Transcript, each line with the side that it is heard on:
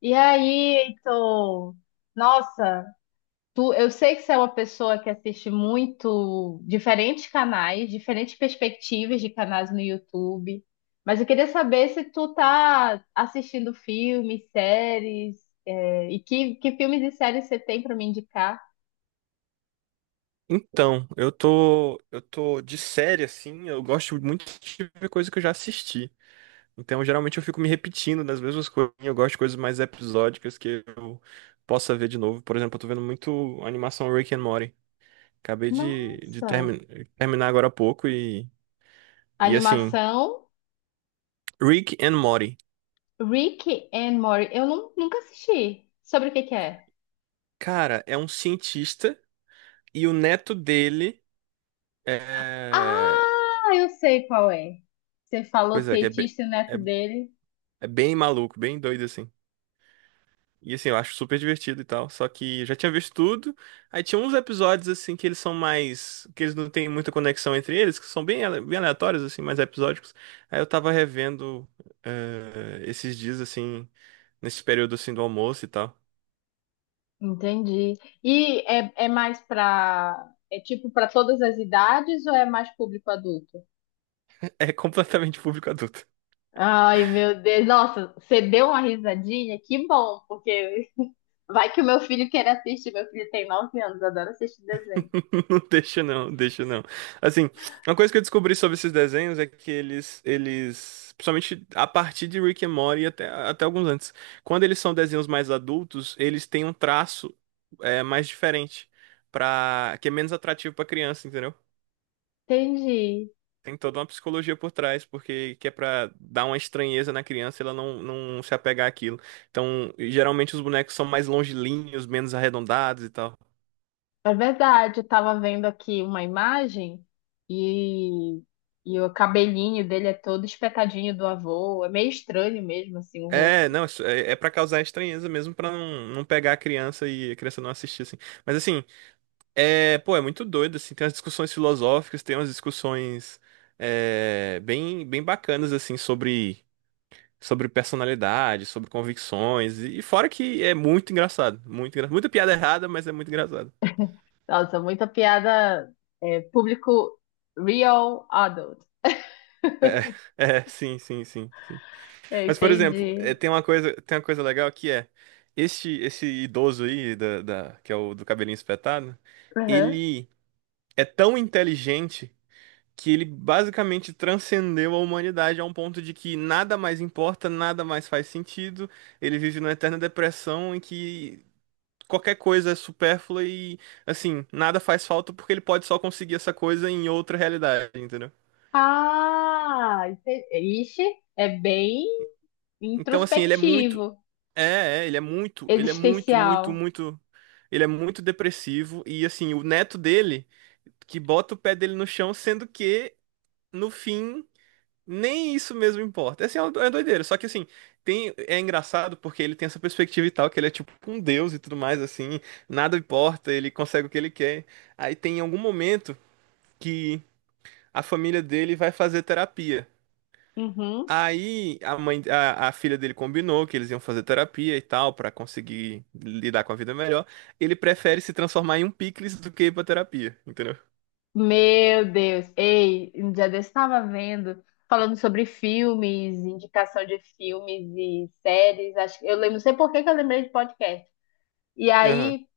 left: E aí, Heitor? Nossa, tu, eu sei que você é uma pessoa que assiste muito diferentes canais, diferentes perspectivas de canais no YouTube, mas eu queria saber se tu tá assistindo filmes, séries, e que filmes e séries você tem para me indicar?
right: Então, eu tô de série assim, eu gosto muito de ver coisa que eu já assisti. Então, geralmente eu fico me repetindo nas mesmas coisas. Eu gosto de coisas mais episódicas que eu possa ver de novo. Por exemplo, eu tô vendo muito a animação Rick and Morty. Acabei de, de
left: Nossa,
right: termi- terminar agora há pouco e assim,
left: animação
right: Rick and Morty.
left: Rick and Morty. Eu nunca assisti. Sobre o que que é?
right: Cara, é um cientista e o neto dele é,
left: Ah, eu sei qual é. Você falou
right: pois é, que é,
left: cientista e o
right: é,
left: neto dele.
right: é bem maluco, bem doido assim. E assim, eu acho super divertido e tal. Só que eu já tinha visto tudo. Aí tinha uns episódios, assim, que eles são mais. Que eles não têm muita conexão entre eles, que são bem, bem aleatórios, assim, mais episódicos. Aí eu tava revendo esses dias, assim, nesse período, assim, do almoço e tal.
left: Entendi. E é mais para. É tipo para todas as idades ou é mais público adulto?
right: É completamente público adulto.
left: Ai, meu Deus. Nossa, você deu uma risadinha? Que bom, porque vai que o meu filho quer assistir. Meu filho tem 9 anos, adora assistir desenho.
right: Não deixa não, deixa não. Assim, uma coisa que eu descobri sobre esses desenhos é que eles, principalmente a partir de Rick and Morty e até alguns antes, quando eles são desenhos mais adultos, eles têm um traço mais diferente, que é menos atrativo pra criança, entendeu?
left: Entendi.
right: Tem toda uma psicologia por trás, porque que é pra dar uma estranheza na criança, e ela não se apegar àquilo. Então, geralmente os bonecos são mais longilíneos, menos arredondados e tal.
left: É verdade. Eu tava vendo aqui uma imagem e, e o cabelinho dele é todo espetadinho do avô. É meio estranho mesmo, assim, o
right: É,
left: rosto.
right: não, isso é para causar estranheza mesmo, pra não pegar a criança e a criança não assistir, assim. Mas, assim, pô, é muito doido, assim, tem umas discussões filosóficas, tem umas discussões bem, bem bacanas, assim, sobre personalidade, sobre convicções, e fora que é muito engraçado, muito engraçado. Muita piada errada, mas é muito engraçado.
left: Nossa, muita piada, é, público real adult.
right: É, é, sim, sim, sim, sim.
left: Eu
right: Mas, por exemplo,
left: entendi.
right: tem uma coisa legal que é, esse idoso aí, que é o do cabelinho espetado,
left: Uhum.
right: ele é tão inteligente que ele basicamente transcendeu a humanidade a um ponto de que nada mais importa, nada mais faz sentido. Ele vive numa eterna depressão em que qualquer coisa é supérflua e, assim, nada faz falta porque ele pode só conseguir essa coisa em outra realidade, entendeu?
left: Ah, entendi. Ixi, é bem
right: Então, assim, ele é muito.
left: introspectivo,
right: É, ele é muito, muito,
left: existencial.
right: muito. Ele é muito depressivo e, assim, o neto dele que bota o pé dele no chão, sendo que, no fim. Nem isso mesmo importa. Assim é uma é doideira. Só que assim, é engraçado porque ele tem essa perspectiva e tal, que ele é tipo um deus e tudo mais, assim, nada importa, ele consegue o que ele quer. Aí tem algum momento que a família dele vai fazer terapia.
left: Uhum.
right: Aí a filha dele combinou que eles iam fazer terapia e tal, pra conseguir lidar com a vida melhor. Ele prefere se transformar em um picles do que ir pra terapia, entendeu?
left: Meu Deus. Ei, um dia desse estava vendo, falando sobre filmes, indicação de filmes e séries. Acho, eu lembro, não sei por que que eu lembrei de podcast. E
right: Aham.
left: aí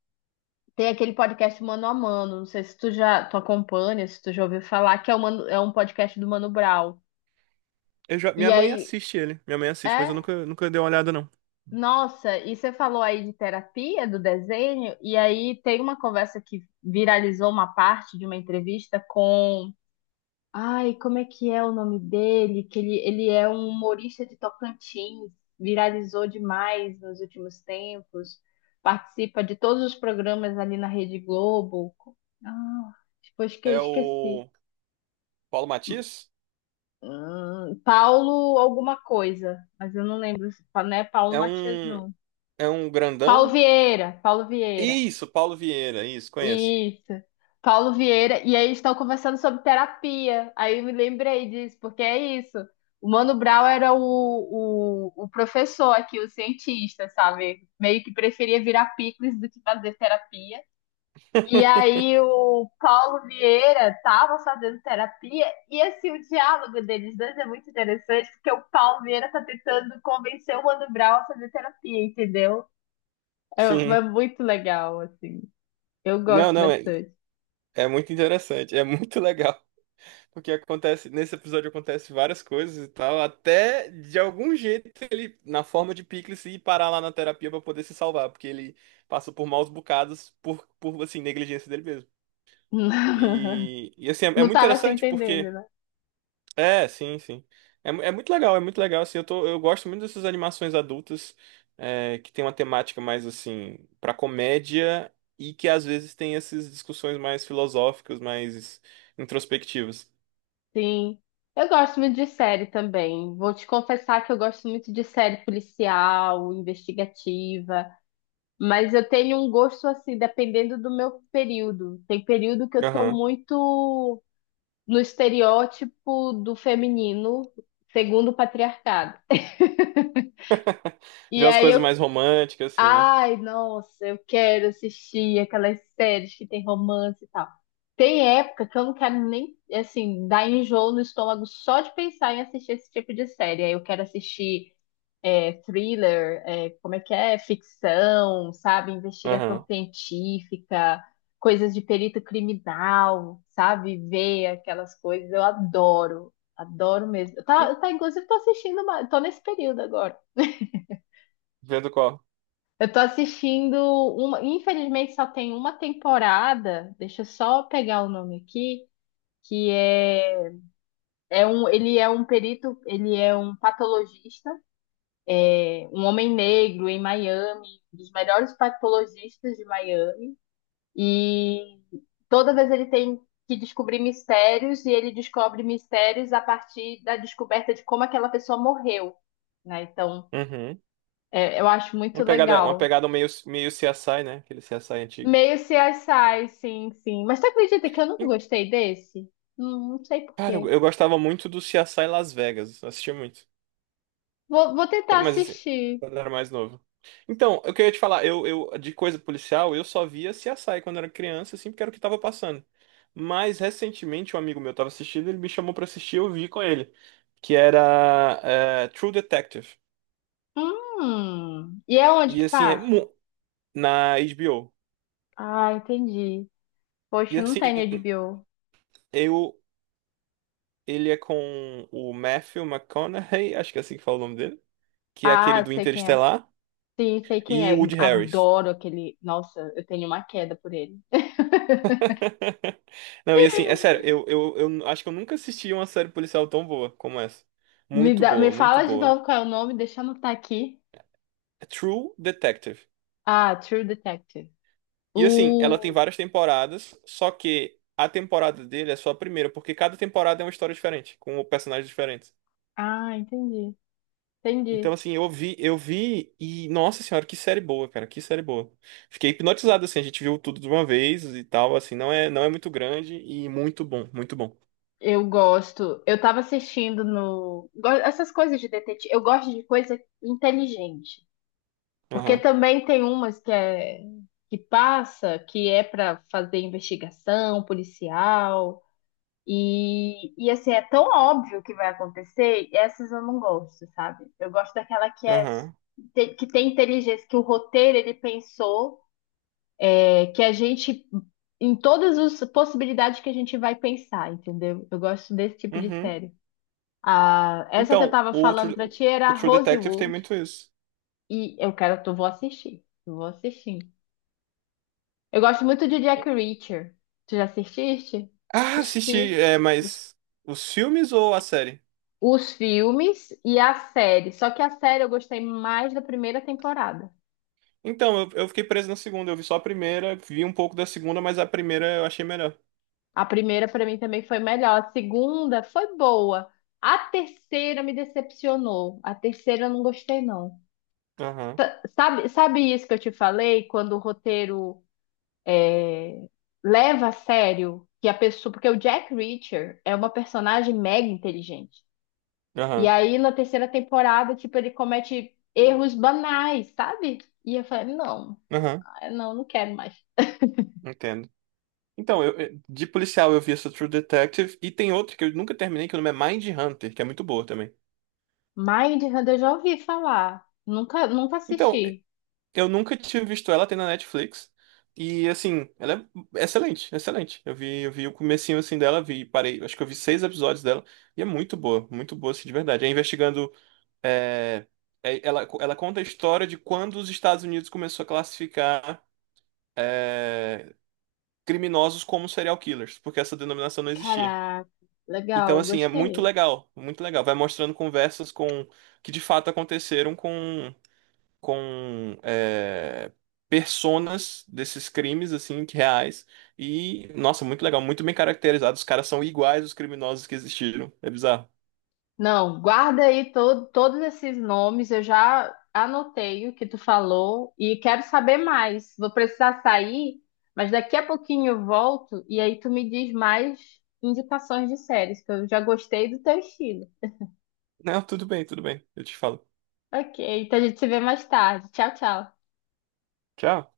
left: tem aquele podcast Mano a Mano, não sei se tu já tu acompanha, se tu já ouviu falar, que é, o é um podcast do Mano Brown.
right: Eu já.
left: E
right: Minha mãe
left: aí,
right: assiste ele. Minha mãe assiste, mas eu
left: é,
right: nunca dei uma olhada, não.
left: nossa, e você falou aí de terapia, do desenho, e aí tem uma conversa que viralizou uma parte de uma entrevista com. Ai, como é que é o nome dele? Que ele é um humorista de Tocantins, viralizou demais nos últimos tempos, participa de todos os programas ali na Rede Globo. Ah, depois que
right: É
left: esqueci.
right: o Paulo Matias?
left: Paulo alguma coisa, mas eu não lembro, não é Paulo
right: É
left: Matias,
right: um,
left: não.
right: é um
left: Paulo
right: grandão?
left: Vieira, Paulo Vieira.
right: Isso, Paulo Vieira, isso, conheço.
left: Isso. Paulo Vieira. E aí estão conversando sobre terapia. Aí eu me lembrei disso, porque é isso. O Mano Brown era o professor aqui, o cientista, sabe? Meio que preferia virar picles do que fazer terapia. E aí o Paulo Vieira tava fazendo terapia e assim o diálogo deles dois é muito interessante porque o Paulo Vieira tá tentando convencer o Mano Brown a fazer terapia, entendeu? É, é
right: Sim.
left: muito legal assim. Eu
right: Não,
left: gosto
right: não, é,
left: bastante.
right: é muito interessante, é muito legal. Porque acontece, nesse episódio acontece várias coisas e tal, até de algum jeito ele, na forma de Pickles, ir parar lá na terapia pra poder se salvar, porque ele passa por maus bocados por assim, negligência dele mesmo. E assim, é
left: Não
right: muito
left: tava se
right: interessante
left: entendendo,
right: porque.
left: né?
right: É, sim, sim. É, é muito legal, assim, eu gosto muito dessas animações adultas, que tem uma temática mais, assim, pra comédia e que às vezes tem essas discussões mais filosóficas, mais introspectivas.
left: Sim. Eu gosto muito de série também. Vou te confessar que eu gosto muito de série policial, investigativa, mas eu tenho um gosto assim, dependendo do meu período. Tem período que eu tô
right: Aham.
left: muito no estereótipo do feminino, segundo o patriarcado. E
right: Ver as
left: aí eu
right: coisas mais românticas, assim, né?
left: Ai, nossa, eu quero assistir aquelas séries que tem romance e tal. Tem época que eu não quero nem, assim, dar enjoo no estômago só de pensar em assistir esse tipo de série. Aí eu quero assistir, é, thriller, é, como é que é? Ficção, sabe? Investigação
right: Aham.
left: científica, coisas de perito criminal, sabe? Ver aquelas coisas. Eu adoro, adoro mesmo.
right: Hum,
left: Tá, tá, inclusive, tô assistindo, uma, tô nesse período agora.
right: Vendo qual.
left: Eu tô assistindo uma, infelizmente só tem uma temporada. Deixa eu só pegar o nome aqui, que é, é um, ele é um perito, ele é um patologista, é, um homem negro em Miami, um dos melhores patologistas de Miami. E toda vez ele tem que descobrir mistérios e ele descobre mistérios a partir da descoberta de como aquela pessoa morreu, né? Então,
right: Uhum.
left: é, eu acho muito
right: Uma pegada, uma
left: legal.
right: pegada meio CSI, né? Aquele CSI antigo.
left: Meio CSI, sim, sim. Mas tu acredita que eu nunca
right: E,
left: gostei desse? Não sei por
right: cara, eu,
left: quê.
right: eu gostava muito do CSI Las Vegas. Eu assistia muito.
left: Vou, vou tentar
right: Mas assim,
left: assistir.
right: quando eu era mais novo. Então, eu queria te falar, eu de coisa policial, eu só via CSI quando era criança, assim, porque era o que tava passando. Mas recentemente um amigo meu tava assistindo, ele me chamou pra assistir, eu vi com ele. Que era True Detective.
left: Hum. E é onde
right: E
left: que
right: assim,
left: passa?
right: na HBO.
left: Ah, entendi.
right: E
left: Poxa, não
right: assim,
left: tem HBO.
right: eu, ele é com o Matthew McConaughey, acho que é assim que fala o nome dele, que é aquele
left: Ah,
right: do
left: sei quem é.
right: Interestelar,
left: Sim, sei quem
right: e o
left: é.
right: Woody Harris.
left: Adoro aquele. Nossa, eu tenho uma queda por ele.
right: Não, e assim, é sério, eu acho que eu nunca assisti uma série policial tão boa como essa.
left: Me
right: Muito
left: dá, me
right: boa, muito
left: fala de
right: boa.
left: novo qual é o nome, deixa eu anotar aqui.
right: É True Detective.
left: Ah, True Detective.
right: E assim, ela tem
left: O.
right: várias temporadas, só que a temporada dele é só a primeira, porque cada temporada é uma história diferente, com personagens diferentes.
left: Ah, entendi.
right: Então,
left: Entendi.
right: assim, eu vi e, nossa senhora, que série boa, cara, que série boa. Fiquei hipnotizado, assim, a gente viu tudo de uma vez e tal, assim, não é muito grande e muito bom, muito bom.
left: Eu gosto. Eu tava assistindo no. Essas coisas de detetive. Eu gosto de coisa inteligente. Porque
right: Aham,
left: também tem umas que é. Que passa, que é pra fazer investigação policial. E assim, é tão óbvio que vai acontecer, e essas eu não gosto, sabe? Eu gosto daquela que é
right: aham,
left: que tem inteligência, que o roteiro ele pensou, é, que a gente, em todas as possibilidades que a gente vai pensar, entendeu? Eu gosto desse tipo de
right: uhum.
left: série. Ah, essa que eu
right: Então,
left: tava falando pra ti era
right: O True Detective tem
left: Rosewood.
right: muito isso.
left: E eu quero, tu vou assistir. Eu vou assistir. Eu gosto muito de Jack Reacher. Tu já assististe?
right: Ah,
left: Os,
right: assisti,
left: fi
right: é,
left: os,
right: mas os filmes ou a série?
left: os filmes e a série. Só que a série eu gostei mais da primeira temporada.
right: Então, eu fiquei preso na segunda, eu vi só a primeira, vi um pouco da segunda, mas a primeira eu achei melhor.
left: A primeira pra mim também foi melhor. A segunda foi boa. A terceira me decepcionou. A terceira eu não gostei, não.
right: Aham,
left: Sabe, sabe isso que eu te falei? Quando o roteiro, é, leva a sério que a pessoa. Porque o Jack Reacher é uma personagem mega inteligente. E
right: aham,
left: aí, na terceira temporada, tipo, ele comete erros banais, sabe? E eu falei,
right: aham,
left: não, não quero mais.
right: entendo. Então, de policial eu vi essa True Detective e tem outra que eu nunca terminei, que o nome é Mind Hunter, que é muito boa também.
left: Mindhunter eu já ouvi falar. Nunca, nunca
right: Então,
left: assisti.
right: eu nunca tinha visto ela, tem na Netflix. E assim, ela é excelente, excelente. Eu vi o comecinho assim dela, vi, parei, acho que eu vi 6 episódios dela e é muito boa assim, de verdade. É investigando, é, ela conta a história de quando os Estados Unidos começou a classificar é, criminosos como serial killers, porque essa denominação não existia.
left: Caraca,
right: Então,
left: legal,
right: assim, é muito
left: gostei.
right: legal, muito legal. Vai mostrando conversas com que de fato aconteceram com personas desses crimes, assim, que reais. E, nossa, muito legal, muito bem caracterizado. Os caras são iguais os criminosos que existiram. É bizarro.
left: Não, guarda aí todos esses nomes, eu já anotei o que tu falou e quero saber mais. Vou precisar sair, mas daqui a pouquinho eu volto e aí tu me diz mais indicações de séries, que eu já gostei do teu estilo.
right: Não, tudo bem, tudo bem. Eu te falo.
left: Ok, então a gente se vê mais tarde. Tchau, tchau.
right: Tchau.